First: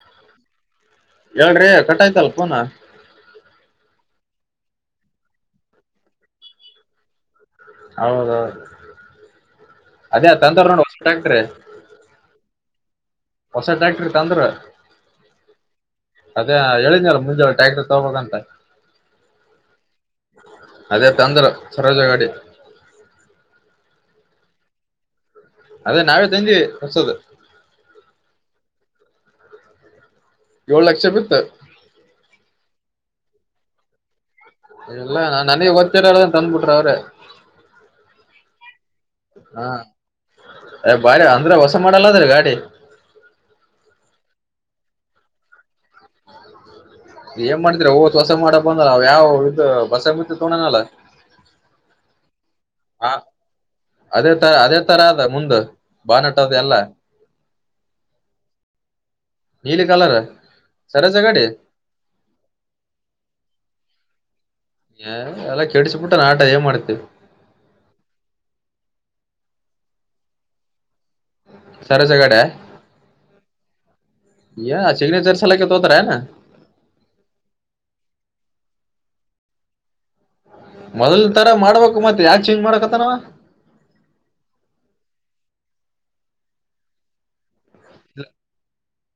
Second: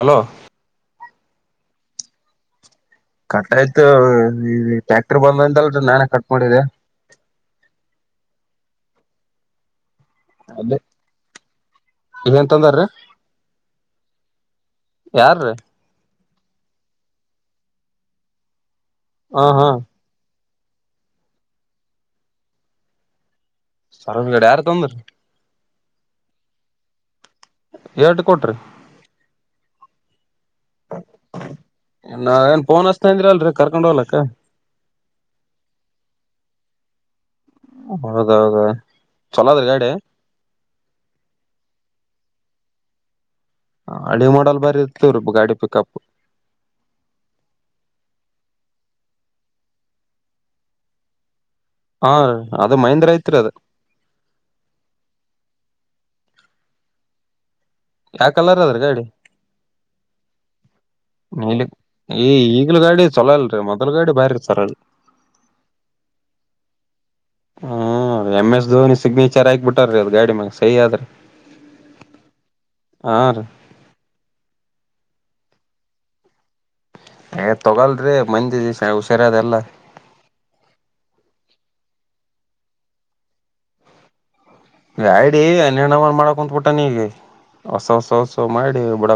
Hello ಹೇಳ್ರಿ ಕಟಾಯ್ತಲ್ phone cut ಆಯ್ತು ಟ್ಯಾಕ್ಟರ್ ಬಂದಂತಲ್ ನಾನ ಕಟ್ ಮಾಡಿದ್ದೆ ಹೌದೌದು ಅದೇ ತಂತವರು ಅಲ್ಲಿ ನೋಡ್ತ್ ಏನ್ ತಂದಾರ್ರೀ ಹೊಸದ ಡಾಕ್ಟ್ರೀ ತ ಅಂದ್ರ ಯಾರ ರೀ ಅದೇ ಹೇಳನಲ್ಲ ಮುಂಜೆಳೆ ಟ್ಯಾಕ್ಟರ್ ತಗಬಬೇಕಂತ ಹ ಹಾ ಅದೇ ತಂದ್ರ ಸರೋಜ ಗಾಡಿ ಸರರ ಕಡೆ ಯಾರ ತೊಂದ್ರ ಅದೇ ನಾವೇ ತಂದಿವವಿ ಹೊಸೋದು ಎರಡು ಕೊಟ್ರಿ ಏಳ್ ಲಕ್ಷ ಬಿತ್ತು ಅಂದ್ರು ಅಲ್ರರಿ ಕರ್ಕೊಂಡ್ ಹೋಗಲಕ್ಕ ಇಲ್ಲ ನಾನ್ ನನಗೆ ಒತ್ತರ ಹೇಳದನ್ ತಂದ್ಬಿಟ್ರೆ ಅವ್ರೆ ಹೌದೌದ ಚಲೋದ್ರಿ ಹಾ ಗಾಡಿ ಅ ಬಾರಿ ಅಂದ್ರೆ ಹೊಸ ಮಾಡಲ್ಲದ್ರೀ ಗಾಡಿ [inaudible] ಹಳಿ ಮಾಡಲ್ ಬರರ್ತವ್ರೀ ಗಾಡಿ ಪಿಕಪ್ ಏನ್ ಮಾಡ್ತರ ಓ ಹೊಸ ಮಾಡ ಬಂದ ಅವ ಯಾವ್ ಇದದು ಬಸ ಮತ್ತ ತೋಡನಲ್ಲ ಹಾ ಅದ ಮಹೇಂದ್ರ ಹ ಐತ್ರಿ ಅದ ಅದೇ ತರ ಅದೇ ತರ ಅದ ಮುಂದ ಬಾನಟದ ಅಲ್ಲ ಯಾ ಕಲರ್ ಅದ್ರ ಗಾಡಿ ಕಲರ್ ಸರೋಜ ಗಾಡಿ ನೀಲಿ ಈ ಈಗ್ಲ ಗಾಡಿ ಚಲೋ ಇಲ್ರಿ ಮೊದ್ಲು ಗಾಡಿ ಬಾರಿ [inaudible] ಚಚಾರ ಏ, ಎಲ್ಲ ಕೆಡಿಸ್ಬಿಟ್ಟ ನಾಟ ಏನ್ ಮಾಡ್ತಿ ಹಾಕ್ಬ ಬಿಟ್ಟ್ರೀ ಅದು ಗಾಡಿ ಮಾಗ ಸಹ ಆದ್ರರಿ ಸರ ಸಗಡೆ ಹಾ ರೀ ಯ ಸಿಗ್ನೇಚರ್ ಸಲಕ ತೋತರನಾ ಏ ತಗಲ್ರಿ ಮಂದಿ ಉುಷಾರದೆಲ್ಲ ಮೊದಲ್ ತರ ಮಾಡ್ಬೇಕು ಮತ್ ಯಾ ಚೇಂಜ್ ಮಾಡಕತ್ತನಾವ ರಡಿ ಅರ್ಣವ ಮಾಡಕ ಕುಂತ್ಬುಟ್ಟ ನೀಗ ಹೊಸ ಹೊಸ ಹೊಸ ಮಾಡಿ ಬುಡ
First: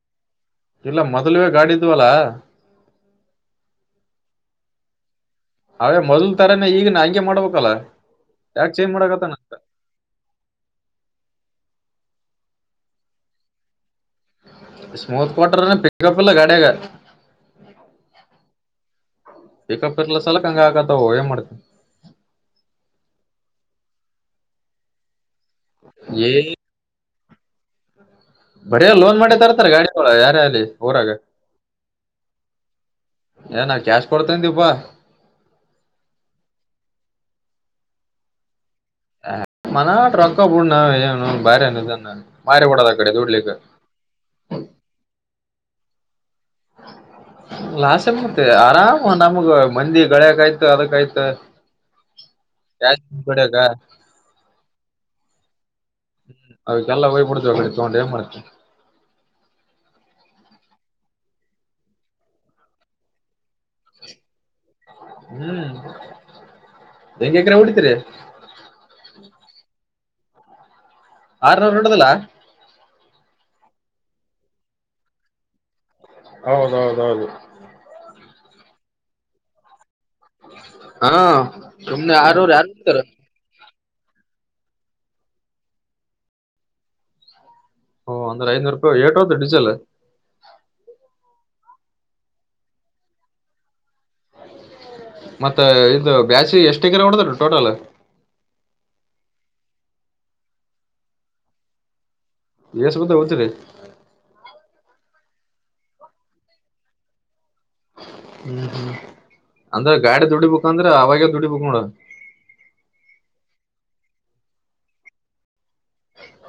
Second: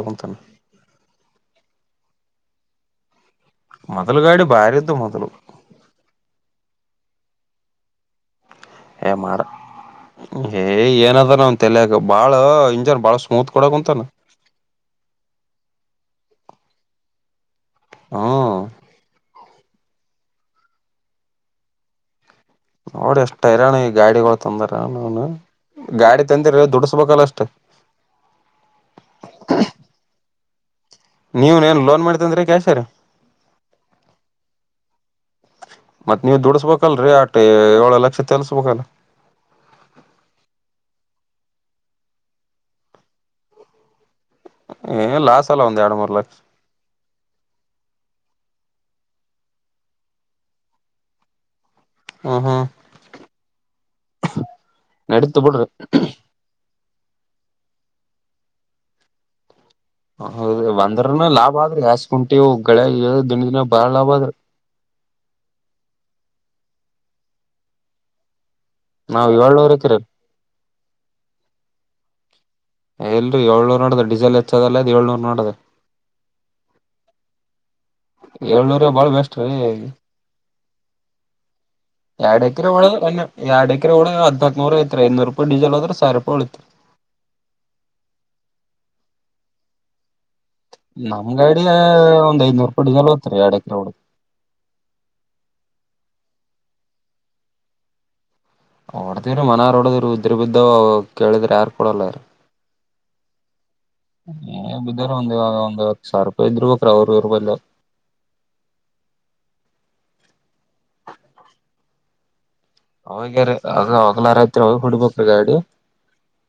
ಇಲ್ಲ ಮೊದಲ್ವೆ ಗಾಡಿದ್ವಲ್ಲಾ ಮೊದಲು ಗಾಡಿ ಬಾರಿ ಇದ್ದು ಮೊದಲು ಅವೇ ಮೊದಲ್ ತರಾನ ಈಗ ನ ಹಂಗೆ ಮಾಡ್ಬೇಕಲ್ಲ ಯಾಕೆ ಚೇಂಜ್ ಏ ಮಾಡಕತ್ತಾನ ಮಾಡ ಏ ಏನದ ನನ್ ತಲ ಈಗ ಬಾಳ ಇಂಜನ್ ಬಾಳ ಸ್ಮೂತ್ ಕೊಡಕ್ ಉಂತಾನ ಸ್ಮೂತ್ ಕಟರ್ ಪಿಕಪ್ ಅಲ್ಲ ಗಾಡಿಯಗ ಹಾ ಪಿಕಪ್ ಇರ್ಲ್ಲ ಸಲಕ್ ಹಂಗ ಆಗತ್ತ ಏನ್ ಮಾಡ್ತ ನೋಡಿ ಎಷ್ಟ ಇರಾನ ಈ ಗಾಡಿಗಳು ತಂದಾರ ನ ಗಾಡಿ ಏ ತಂದಿರ ದುಡಸ್ಬೇಕಲ್ಲ ಅಷ್ಟ ತ್ತ ಬರೇ ಲೋನ್ ಮಾಡಿ ತರ್ತಾರ ಗಾಡಿ ಯಾರೇ ಅಲ್ಲಿ ಊರಾಗ ನೀವ್ನೇನ್ ಲೋನ್ ಮಾಡಿ ತಂದ್ರಿ ಕ್ಯಾಶ್ ರೀ ಏನ ಕ್ಯಾಶ್ ಕೊಡ್ತನ್ಪಾ ಮತ್ತ್ ನೀವ್ ದುಡಸ್ಬೇಕಲ್ರೀ ಆಟ ಏಳ ಲಕ್ಷ ತಲ್ಸ್ಬೇಕಲ್ಲ ಮನಾಟ ರೊಕ್ಕಬುಡ್ಣ ಏನು ಬರೆ ಮಾರ ಪಡೋದ ಅ ಕಡೆ ದುಡ್ಲಿಕ್ಕೆ ಏ ಲಾಸ್ ಎಲ್ಲ ಒಂದು ಎರಡು ಮೂರು ಲಕ್ಷ್ ಹ ಲಾಸೆ ಬತ ಆರಾಮ ನಮಗ ಮಂದಿ ಗಳಿಯಕ ಆಯ್ತು ಅದಕಾಯ್ತು ಹ್ಮ್ ಹ್ಮ್ ಯಡ ಹ್ಮ ನಡೀತು ಬಿಡ್ರಿ [unintelligible] ಅವದಕ್ಕೆಲ್ಲ ಹಯ್ಬಡ್ತವಿಡೆ ತಗೊಂಡು ಏನ್ ಮಾಡತ ಹೌದ ಒಂದ್ರನ ಲಾಭ ಆದ್ರಿ ಯಸ್ ಕುುಂಟವು ಗಳ ದಂಡ ದಿನ ಬಾಳ ಲಾಭ ಆದ್ ಹ್ಮ್ ಬೆಂಕಕ್ರ ಹೊಡಿತೀರಿ ನಾವ್ ಇಳೋರ್ ಹತ್ತೀರರಿ ಆರ್ನರು ನಡದಿಲ್ಲ ಎಲ್ರರಿ ಏಳ್ನೂರ್ ನೋಡದ ಡೀಸೆಲ್ ಹೆಚ್ಚದ ಅಲ್ಲ ಅ್ ಏಳ್ನೂರ್ ನೋಡದೆ ಹೌದೌದೌದು ಏಳ್ನೂರ ಬಾಳ ಬೆಸ್ಟ್ ರೀ ಹಾ ಸುಮ್ನೆ ಎರಡ್ ಆರೂರ್ ಯಾರ್ ಎಕರೆ ಒಳ ಬಿಡ್ತಾರ ಒ ಎರಡ ್ರ ಒಳ ಹದ ಹಿನಾ ನೂರ ಐ ಐನೂರು ರೂಪಾಯ ಡೀಸಲ್ದ ಸಾವಿ ರೂಪಾಯಿ ಉಳಐತ್ರಿ ಓ ಅಂದ್ರ ಐನೂರು ರೂಪಾಯ ಏಟೋತ್ತು ಡಿಜಲ್ ನಮ್ ಗಾಡಿಯ ಒಂದ್ ಐದ್ನೂರು ಕೂಡಿ ಜಲ ಹತಾರೆ ಎರಡ್ ಎಕರೆ ಹುಡು ಮತ್ತ ಇದು ಬ್ಯಾಸಿ ಎಷ್ಟಗರ ಹೊಡದ್ರೀ ಟೋಟಲ್ ಹೊಓಡದವ್ರೀ ಮನಾರ್ ೋಡದ್ರರು ಉದ್ರ ಬಿದ್ದ ಕೇಳಿದ್ರ ಯಾರಾರ್ ಕೊಡಲ್ಲ ಯಾರ ಎಷ್ಟ್ ಬಿದ್ದ ಹೋಗ್ತೀರಿ ಹ ಬೋ ಒ ಹ ಸಾವಿ ರೂಪಿ ಇದ್ಬೇಕ್ರ ಅವ್ರರೂ ರೂಪಾಯಲ್ಲ ಹ ಹ್ಮ ಅಂದ್ರೆ ಗಾಡಿ ದುಡಿ ಬುಕ್ ಅಂದ್ರೆ ಅವಾಗ್ಯ ದುಡಿ ಬುಕ್ ನೋಡ್ರ ಅವಗ್ಯಾರ ಅವ ಅವೋಗ್ಲಾರೈತ್ರಿ ಅವಾಗ ಹುಡ್ಬ್ರೀ ಗಾಡಿ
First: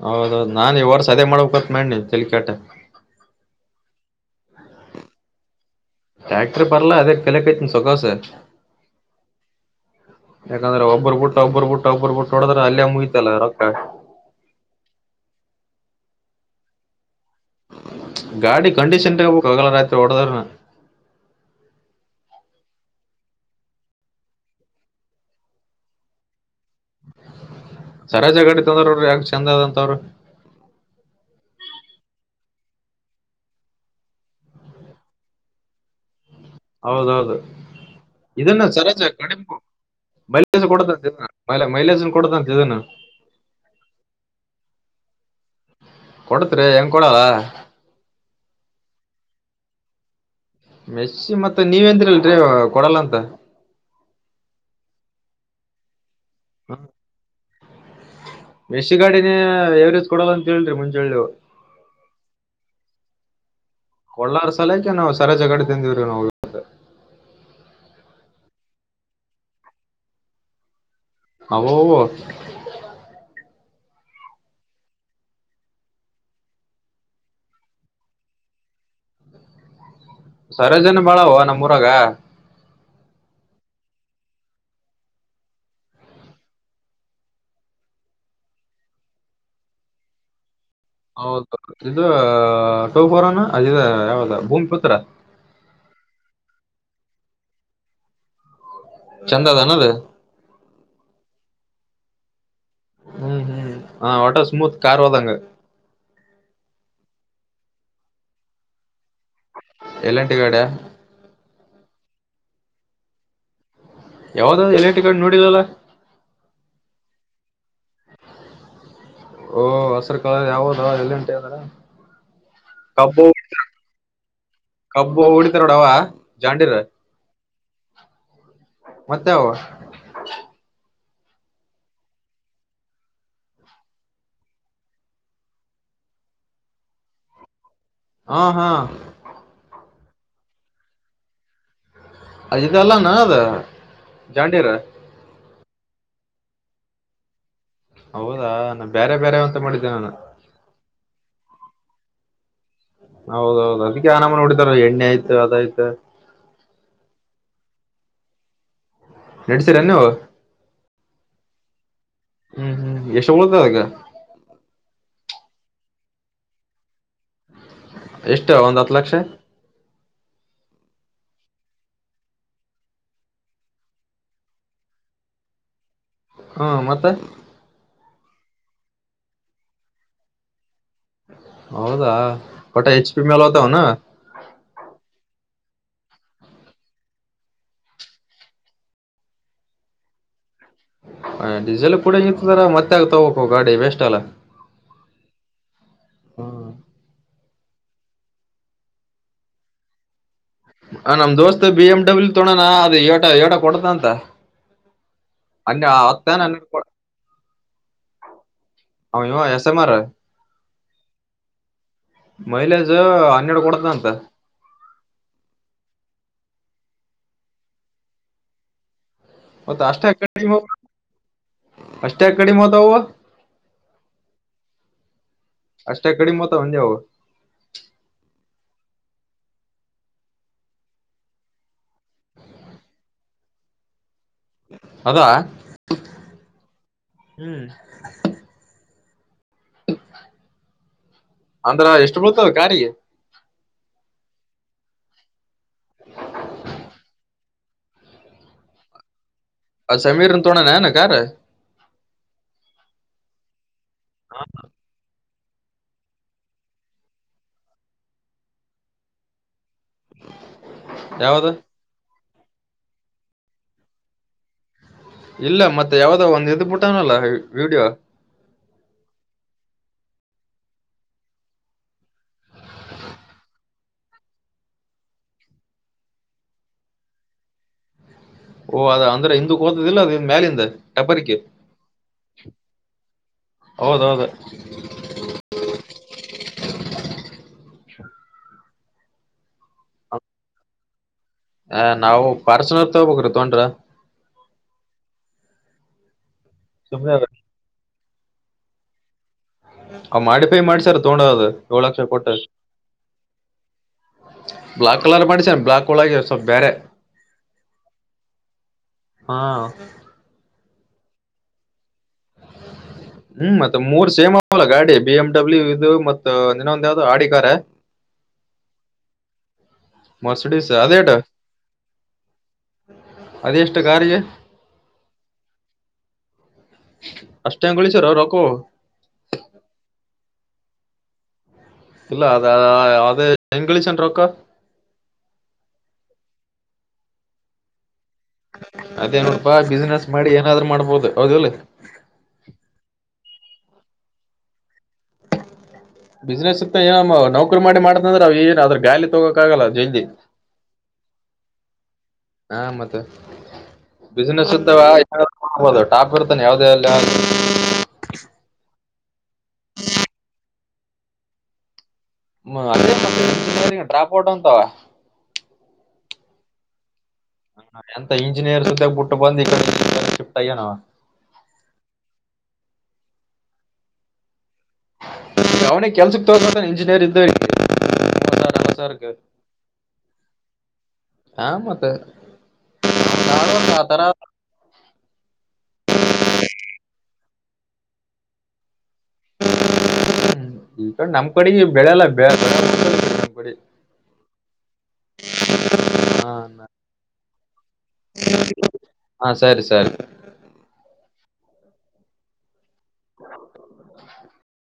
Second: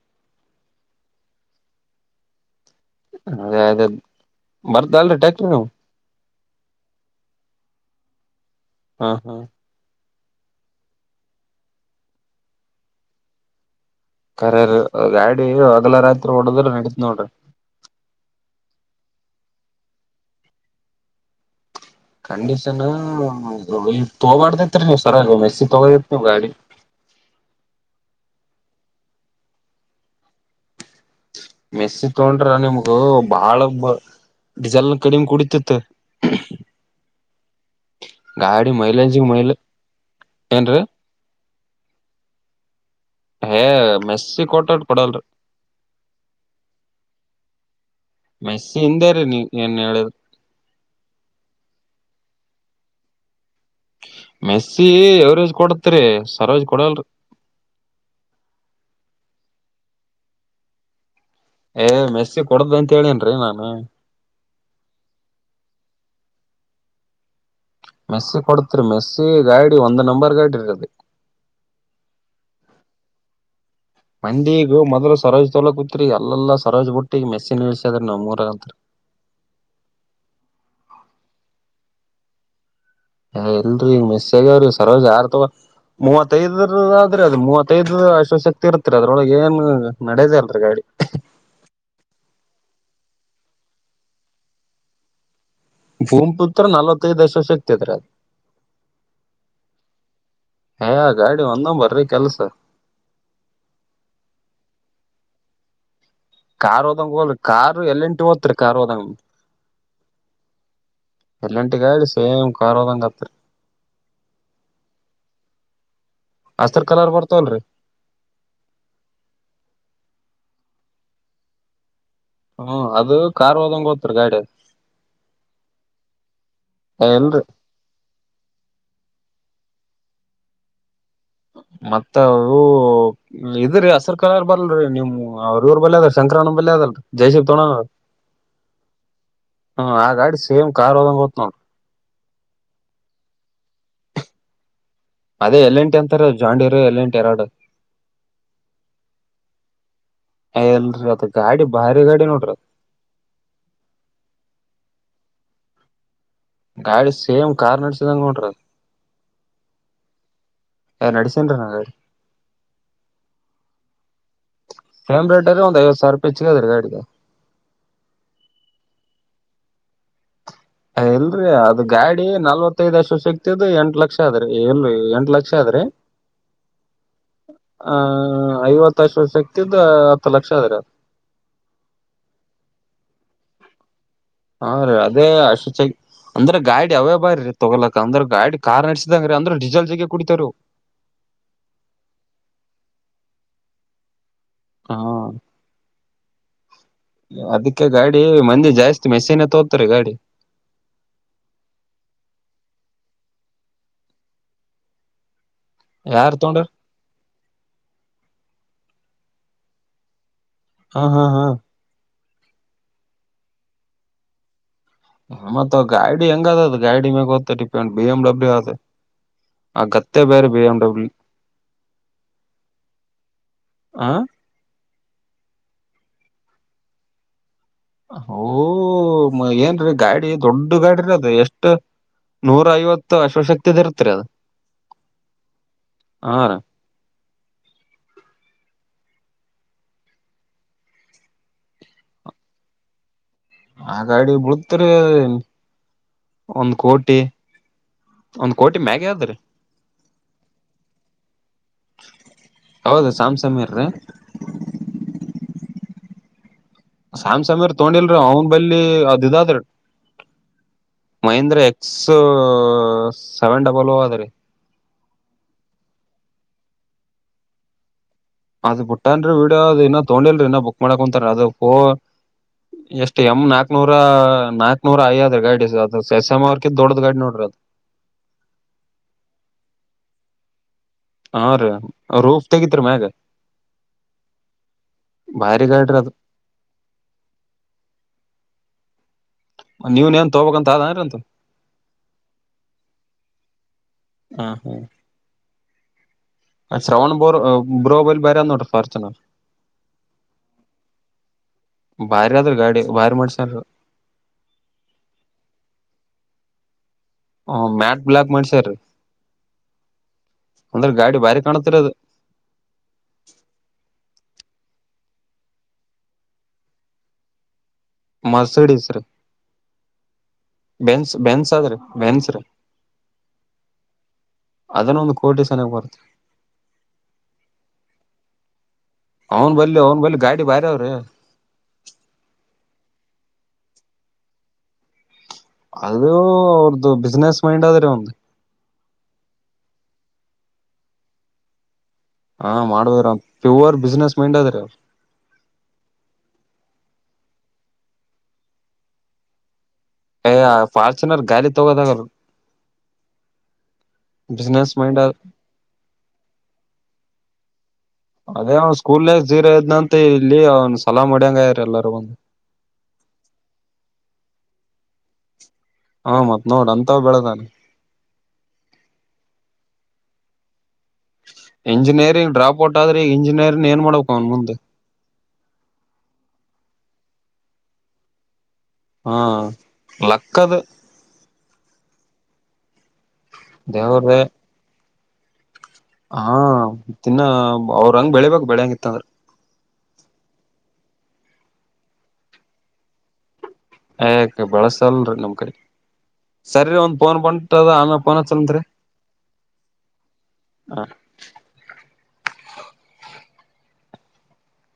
ಹೌದೌದು್ ನಾನ್ ಇ ವರ್ಷ ಅದೇ ಮಾಡ್ಬೇಕಕತ್ ಮಾಡೇ ನೀ ತಲಿಕಾಟ ಅದೇ ಅದೇ ಬರ್ದಲ್ರಿ ಟ್ಯಾಕ್ಟ್ರ ನೀವು ಟ್ಯಾಕ್ಟರ್ ಪರಲ ಅದೇ ಪಲೆ ಕಯ್ತನ ಸೊಖಾವಸ ಹಾ ಹಾ ಯಾಕಂದ್ರೆ ಒಬ್ಬರು ಬ ಬಿಟ್ಟ ಒಬ್ಬರು ಬ ಬಿಟ್ಟ ಒಬ್ಬರು ಬಿಟ್ಟ ಹೊಡದ್ರ ಅಲ್ಲಿಯ ಮುಗತಲ್ಲ ರೊಕ್ಕ ಕಖರರ್ ಗಾಡಿ ಹಗ್ಲ ರಾತ್ರಿ ಹೊಓಡದ್ರ ನಡತ್ ನೋಡ್ರಿ ಗಾಡಿ ಕಂಡೀಷನ್ಟ ಆಗಲ್ಲ ರಾತ್ರಿ ಓಡದಾರ ಕಂಡೀಷನ್ ತಗಬಾರ್ದೈತ್ರಿ ನೀವ್ ಸರ ಮೆಸ್ಸಿ ತಗೋದಿತ್ ನೀ್ ಗಾಡಿ ಸರಾಜಗಾಡಿ ತಂದ್ರವರು ಯಾಕೆ ಚೆಂದ ಅದಂತವರು ಮೆಸಿ ತೊಂಡ್ರ ನಿಮಗೂ ಬಾಳ ಬ ಡೀಿಸೆಲ್ ಕಡಿಮೆ ಕುಡತಿತ್ತು ಹೌದೌದು ಇದನ್ನ ಗಾಡಿ ಸರಜ ಮೈಲೇಜ್ ಮೈಲ ಕಡಿಮು ಮೈಲಜನ್ ಏನ್ರೀ ಕೊಡತಂತ ಇದ ಮೈ ಮೈಲೇಜನ್ ಕೊಡತಂತ ಇದಾನ ಪಡಲ್ಲ ಕೊಡತ್ರಿ ಹೆಂಗ್ ಕೊಡಲ್ಲ ಮೈಸ ಹಿಂದೇ ರೀ ನೀ ಏನ್ ಹೇಳಿದ್ ಮೆಸಿ ಮತ್ತತ್ ನೀವಂದಿ್ರ ಅಲ್ರಿ ಕೊಡಲ್ಲ ಅಂತ ಮೆಸ್ಸಿ ಎವರೇಜ್ ಕೊಡತ್ರಿ ಸರೋಜ್ ಹ ಕೊಡಲ್ರಿ ಬಸಿ ಗಾಡಿಿನ [unintelligible] ಾವವರೇಜ ಕೊೋ ಅಂತ ಹೇಳಿ ಮುಂಚೆೇಳಿ ಏ ಮೆಸ್ಸಿ ಕೊಡದ್ದ ಅಂತ ಹೇಳೇನ್ರಿ ನಾನು ಕಳ್ಳಾರ ಸಲಕ ನಾವವು ಸರಾಜಗಡೆ ತಿಂದಿವವ್ರಿ ನಾವು ಮೆಸ್ಸಿ ಕೊಡ್ತ್ರಿ ಮೆಸ್ಸಿ ಗಾಡಿ ಒಂದ್ ನಂಬರ್ ಗಾಡಿ ಇರ್ದೆ ಅವು ಮಂದಿಗ ಮೊದ್ಲು ಸರೋಜ್ ತೊಲಕ ಕುತ್ರಿೀ ಎಲ್ಲಾ ಸರೋಜ್ ಬಟ್ಟಿ ಈ ಮೆಸಿ ನಿಲ್ಸದ್ರ ನಾವ್ ಮೂರಂತರಿ ಸರಜನ ಬಾಳವ ನಮ್ಮೂರಾಗ ಹ ಎಲ್ರರಿ ಈಗ ಮೆಸ್ಗ್ಯಾವ್ರಿ ಸರೋಜ್ ಯಾರು ತಗ ಮೂವತ್ತೈದರ ಆದ್ರೆ ಅದು ಮೂವತ್ತೈದು ಅಶ್ವಶಕ್ತಿ ಇರ್ತ್ರಿ ಅದ್ರೊಳಗೆ ಏನ್ ನಡದೇ ಅಲ್ರರಿ ಗಾಡಿ ಹೌದ ಇದು ಟೋಫರೋನಾ ಅ ಯಾವದ ಭೂಮಿ ಪುತ್ರ ಭೂಮಿಪುತ್ರ ನಲ್ವತ್ತೈದು ದಶ ವರ್ಷ ಸಿಗ್ತದ್ರ ಅದ ಚಂದ ಅದ ಅನ್ನದ ಹ ಗಾಡಿ ಒಂದ ಬರ್ರಿ ಕೆಲ್ಸ ಹ್ಮ್ ಹ್ಮ್ ಹ ವಟರ್ ಸ್ಮೂತ್ ಕಾರ್ವಾದಂಗ ಕಾರ್ ಹೋದಂಗ ಹೋಲ್ ಕಾರ್ ಎಲ್ಲಿಂಟು ಓತ್ರಿ ಕಾರ್ ಹೋದಂಗ ಎಲ್ಲಂಟಿಗಾಡೆ ಸೇ್ ಕಾರರೋದಂಗತ್ರು ಯಾವ್ದ ಎಲೆಕ್ಟ್ರಿಕಟ್ ನೋಡಿಿದಲ್ಲ ಹಸ್ರ್ ಕಲರ್ ಬರ್ತಲ್ರಿ ಓಹ ಹಸರು ಕಳ ಯಾವದ ಎಲ್ಲಿಂಟ ಅದಾರ ಹ್ಮ ಅದು ಕಾರ್ ಹೋದಂಗೆ ಓತ್ತರಿ ಗಾಡಿ ಕಬ್ಬು ಉಳಿತಾರೋಡವ ಜಾಂಡಿರ ಏ ಇಲ್ರಿ ಮತ್ತೆ [unintelligible] ಮತ್ತ ಅವು ಇದ್ರೀ ಅಸರ್ ಕರರ್ ಬರಲ್ರಿ ನೀಮ್ ಅವ್ರ ಇವ್ರ ಬಲ್ಯ ಅದ ಶಂಕರಾನ ಬಲ್ ಅದ ಜಯ ಶಕ್ತೋಣ ಹ ಹಾ ಹ್ಮ ಆ ಗಾಡಿ ಸೇಮ್ ಕಾರ್ ಹಓದಂಗ ಹತನವು ಅದು ಅಲ್ಲ ನ ಅದ ಜಾಂಡೀರ ಅದೇ ಎಲ್ಲೆಂಟಿ ಅಂತಾರ ಜಾಂಡಿರು ಎಲ್ಲೆಂಟಿ ಎರಡು ಹೌದಾ ನ ಬೇರೆ ಬೇರೆ ಅಂತ ಮಾಡಿದ್ದೇ ನಾನು ಬಾರಿ ಗಾಡಿ ನೋಡ್ರ ಹೌದೌದು ಅದಕ್ಕೆ ಆನಾಮ ನೋಡಿದಾರ ಎಣ್ಣೆ ಆಯ್ತು ಅದಾಯ್ತು ಗಾಳ ಸೇಮ್ ಕಾರ್ ನಡ್ಸಿದಂಗಟ್ರದು ನಡ್ಸಿರನ್ನು ಚ ನಾಗರ್ ಹ್ಮ್ ಹ್ಮ್ ಎಷ್ಟು ಮೂದ ಅಕ್ಕ ಹ್ಯಾಟರ ಒಂದು ಐವತ್ತು ಸಾವಿ ರೂಪಾಯಿ ಹೆಚ್ಚಿಗೆ ಅದ ರ ಗಾಡಿಗೆ ಎಷ್ಟ ಒಂದ್ ಹತ್ತು ಲಕ್ಷ ಎಲ್ರಿ ಅದ ಗಾಡಿ ನಲ್ವತ್ತದ್ಷಸಿಗ್ತದ ಎಂಟ ಲಕ್ಷ ಆದದ್ರಿ ಎಲ್ರಿ ಎಂಟ ಲಕ್ಷ ಆದದ್ರಿ ಹಾ ಮತ್ತೆ ಹ್ಮ ಐವತ್ತಷ್ಟು ಶಕ್ತಿದ್ದ ಹತ್ತು ಲಕ್ಷ ಅದ್ರ ಹೌದಾ ಒಟ್ಟ ಹೆಚ್ ಪಿ ಮೇಲೆ ಹತಾವನ ಹಾ ರೀ ಅದೇ ಅ ಶುಚಾಗಿ ಅಂದ್ರೆ ಗಾಡಿ ಅವೇ ಬಾರಿ ರೀ ತೊಗೋಲಕ್ ಅಂದ್ರೆ ಗಾಡಿ ಕಾರ್ ನಡೆಸಿದಂಗೀ ಅಂದ್ರೆ ಡೀಜೆಲ್ ಜಗ ಕುಡಿತಾರರು ಹ ಡೀಸೆಲ್ ಕೂಡ ಇತ್ತದಾರ ಮತ್ತೆ ಆಗ್ತಬೇಕು ಗಾಡಿ ವೇಸ್ಟ್ ಅಲ್ಲ ಹಾ ಹ್ಮ್ ಅದ ಯಾಕೆ ಗಾಡಿ ಮಂದಿ ಜಾಸ್ತಿ ಮೆಸೀನ್ ತೋತರಿ ಗಾಡಿ ಹ ನಮ್ ದೋಸ್ತ್ ಬಿ ಎಮ್ ಡಬ್ಲ್ಯ ತೊಳೋಣ ಅದ ಏಟ ಏಟ ಕೊಡತ ಅಂತ ಅೆ ಆತ್ತ ಯಾರ್ ನನ್ನ ತೊಂಡ್ರ ಹ ಇ ಎಸೆ ಮಾಡಾರ ಹಾ ಹಾ ಹಾ ಮೈಲೇಜ್ ಹನ್ನೆರಡು ಕೊಡತ ಅಂತ ಮತ್ತತ್ ಗೈಡಿ ಹೆಂಗ ಅದದದು ಗೈಡಿ ಮೇಾಗತ್ತ ಡಿಪೆಂಡ್ ಬಿ ಎಮ್ ಡಬ್ಲ್ಯಅ ಮತ್ತ ಆ ಅಷ್ಟೇ ಗತ್ತ ಬೇರೆ ಕಡಿಮೆ ಬಂಡ ಬಿ ಅಷ್ಟೇ ಕಡಿಮತಾವವ ಆ ಅಷ್ಟೇ ಕಡಿಮ ಮತ ಒಂದೆಾವ ಓ ಏನ್ರೀ ಗಾಡಿ ದೊಡ್ಡ ಗಾಡಿ ರೀ ಅದ ಎಷ್ಟು ನೂರ ಐವತ್ತು ಅಶ್ವಶಕ್ತಿದ ಇರ್ತರಿ ಅದು ಅದಾ ರೀ ಹ್ಮ್ ಅಂದ್ರ ಎಷ್ಟು ಬಳ್ತವೆ ಕಾರಿಗೆ ಆ ಗಾಡಿ ಬಳತ್ರಿ ಒಂದ್ ಕೋಟಿ ಒಂದ್ ಕೋಟಿ ಮ್ಯಾಗ ಆದ್ದ್ ಅ ಸಮೀರ ತೋಣಾನನ ಕಾರ ಹೌದು ಸ್ಯಾಮಸಂಗ್ ಇರ್ ರೀ ಹಾ ಸ್ಯಾಮ್ಸಂಗ್ರ್ ತಗೊಂಡಿಲ್ರಿ ಅವ್ನ್ ಬಲ್ಲಿ ಅದ್ ಇದಾದ್ರ ಯಾವ್ದ ಮಹೇಂದ್ರ ಎಕ್ಸ್ ಹ ಸೆವೆನ್ ಡಬಲ್ ಅದ ರೀ ಇಲ್ಲ ಮತ್ತೆ ಯಾವ್ದೋ ಒಂದ್ ಇದ್ದ್ಬಟ್ಟನಲ್ಲ ವಿಡಿಯೋ ಅದ್ ಬಿಟ್ಟನ್ರಿ ವಿಡಿಯೋ ಅದ್ ಇನ್ನ ತೊಗೊಂಡಿಲ್ರಿ. ಇನ್ನ ಬುಕ್ ಮಾಡಕೊಂತಾರ ಅದ ಹೋ ಎಷ್ಟ್ ಎಮ್ಮ್ ನಾಕ್ನೂರ -ನಾಕ್ನೂರ ಯ್ಯದ್ರೀ ಗಾಡಿ ಅದು ಶೇಸ್ಯಾಮ ಅವರ್ ಕಿನದೊಡ್ಡ್ದ ಗಾಡಿ ನೋಡ್ರಿ ಅದು. ಓಹ, ಅದ ಅಂದ್ರೆ ಹಿಂದಕ್ ಹೋತದಿಲ್ಲ ಅದ ಮ್ಯಾಲಿಂದ. ಟಪರ್ಕಿ ಹಾ, ರಿ ರೋಪ್ತೇಗಿದ್ದರಿ ಮಾಗ. ಹೌದೌದು. ಭಾರಿ ಗಾಡ್ರಿ ಅದು [unintelligible] ನೀವನ್ನೆನ್ ತೊಬಬೇಕಕ್ಂತ ಅದೆನ್ರಂತದು. ಹ, ನಾವು ಪಾರ್ಸೆನಲ್ ತೋಗಬೇಕ್ರೀ ತೋಗಂಡ್ರ. ಶ್ರವಣ ಬ ಬ್ರೋಬಲಿ ಬಾರಿ ಆದ ನೋಡ್ರಿ ಫಾರ್ಚುನರ್., ಆ ಮಾಡಿಫೈ ಮಾಡ್ಸರ್ ತೊಗಂಡೋದು ಏಳ ಲಕ್ಷ ಕೊಟ್ಟ. ಬಾರಿ ಅದ್ರ ಗಾಡಿ ಬಾರಿ ಮಾಡ್ಸ್ಯಾರ ಬ್ಲಾಕ್ ಕಲರ್ ಮಾಡಸನ. ಬ್ಲಾಕ್ ಒಳಗೆ ಬೇರೆ ಹ ಮ್ಯಾಟ್ ಬ್ಲಾಕ್ ಮಾಡ್ಸರೀ. ಹಾ ಅಂದ್ರೆ ಗಾಡಿ ಬಾರಿ ಕಾಣತ್ತದರಿ ಅದು. ಹೌಲ್ಲ [unintelligible] ಗಾಡಿ ಬಿ, ಎಮ್, ಡಬ್ಲ್ಯೂಇದು ಮತ್ತ ಇನ್ನೊಂದ ಯಾವ್ದು ಆಡಿಕಾರ ಮರ್ಸಿಡಸ್ ಮರ್ಸಿಡೀಸ್ ಅದೇಟ ಬ್ಯೇನ್ಸ ಅದ್ರೀ ಬ್ಯೇನ್ಸ್ ರೀ ಅದೆಷ್ಟು ಕಾರಿಗೆ ಅದನ್ನು ಒಂದು ಕೋಟಿ ಸನಾಕಬರುತ್ತೆ. ಅಷ್ಟೆಂಗ ಉಳಿಸಾರ್ ರಕ್ಕೋ ಅವರು. ಅವನ್ ಬಲ್ಲಿ ಅವ್ನ್ ಬಲ್ಲಿ ಗಾಡಿ ಬಾರಿ ಆವ್ರಿ. ಇಲ್ಲ ಅದ ಅದು ಹೆಂಗ ಗಳೀಷ್ನ್ಯಾನ ರೊಕ್ಕ. ಅದು ಅವ್ರದ್ದ ಬಿಸಿನಸ್ ಮೈಂಡ್ ಆದ ಆದರಿ ಅಲ್ಲಿಂದ. ಅದೇನೋಡಪಾ ಬಿಸ್ನನೆಸ್ ಮಾಡಿ ಏನಾದ್ರು ಮಾಡ್ಬೋದು ಹೌದಲ್ಲ. ಹಾ, ಮಾಡದ್ರ ಪ್ಯೂವರ್ ಬಿಸ್ನೆಸ್ ಮೈಂಡ್ ಆದ್ ಅವ್ರ ಬಿಸ್ನೆಸ್ ಇಕ್ ಏನ ನೌಕರಿ ಮಾಡ್ತ ಅಂದ್ರೆ ಏನ್ ಅದರವ್ಯಾಲೂವ ತಗೋಕ್ ಆಗಲ್ಲ. ಅದು- ಫಾರ್ಚುನರ್ ಗ [unintelligible] ಹಾ, ಮತ್ತ ಬಿಸ್ನೆಸ್ ಇತ್ತಬ ಟಾಪ್ ಇರ್ತಾನ ಯಾವ್ದ ಅದೇ ಅವನ್ ಸ್ಕೂಲ್ ನಲ್ಲಿ ಜಿರೊಇದ್ನ ಅಂತ ಇಲ್ಲಿ ಅವ್ನ್ ಸಲಾಂ ಒಡ್ಯಂಗಯ್ರ ಎಲ್ಲಾರೂ. ಒಂದ್ ಹ್ಮದ [unintelligible] ಡ್ರಾಪ್ ಔಟ ಅಂತಾವ ಹಾ ಮತ್ ನೋಡ ಅಂತ [unintelligible] ಹ ಎಂತ ಇಂಜಿನಿಯರ್ ಸತಕಬುಟ್ಟು ಬಂದ ಇ ಶಿಫ್ಟ ಆಗಾನವ. ಇಂಜಿನಿಯರಿಂಗ್ ಡ್ರಾಪ್ ಔಟ್ ಆದ್ರೆ ಈಗ ಇಂಜಿನಿನೇರ ಏನ್ ಮಾಡ್ಬೇಕು ಅವನ್ ಮುಂದೆ. ಅವಾವನೇ ಕೆಲ್ಸಕ್ಕೆ ತೋದ ಇಂಜಿನಿಯರಿ [unintelligible] ಹಾ ಲಕ್ಕದ ಸಾ ಹ ಮತ್ತ [unintelligible] ನಾರ ಹತರ ದೇವ್ರ [inaudible] ಹಾ, ಇನ್ನ ಅವ್ರ ಹಂಗ ಬೆಳಿಬೇಕ್ ಬೆಳೆಂಗ ಇತ್ತಂದ್ರ. [unintelligible] ಈಗ ನಮ್ ಕಡೆ ಬೆಳೆಲ್ಲ [unintelligible] ನ್ ಕ ಹ ಬಳಸಲ್ರಿ ನಮ್ಕಡೆ. ಹಾ ಸರಿ ಒಂದ್ ಫೋನ್ ಬಂಟದ ಆಮೇ ಫೋನ್ ಹಚ್ಚಂದ್ರಿ. ಸಾರ್ [inaudible]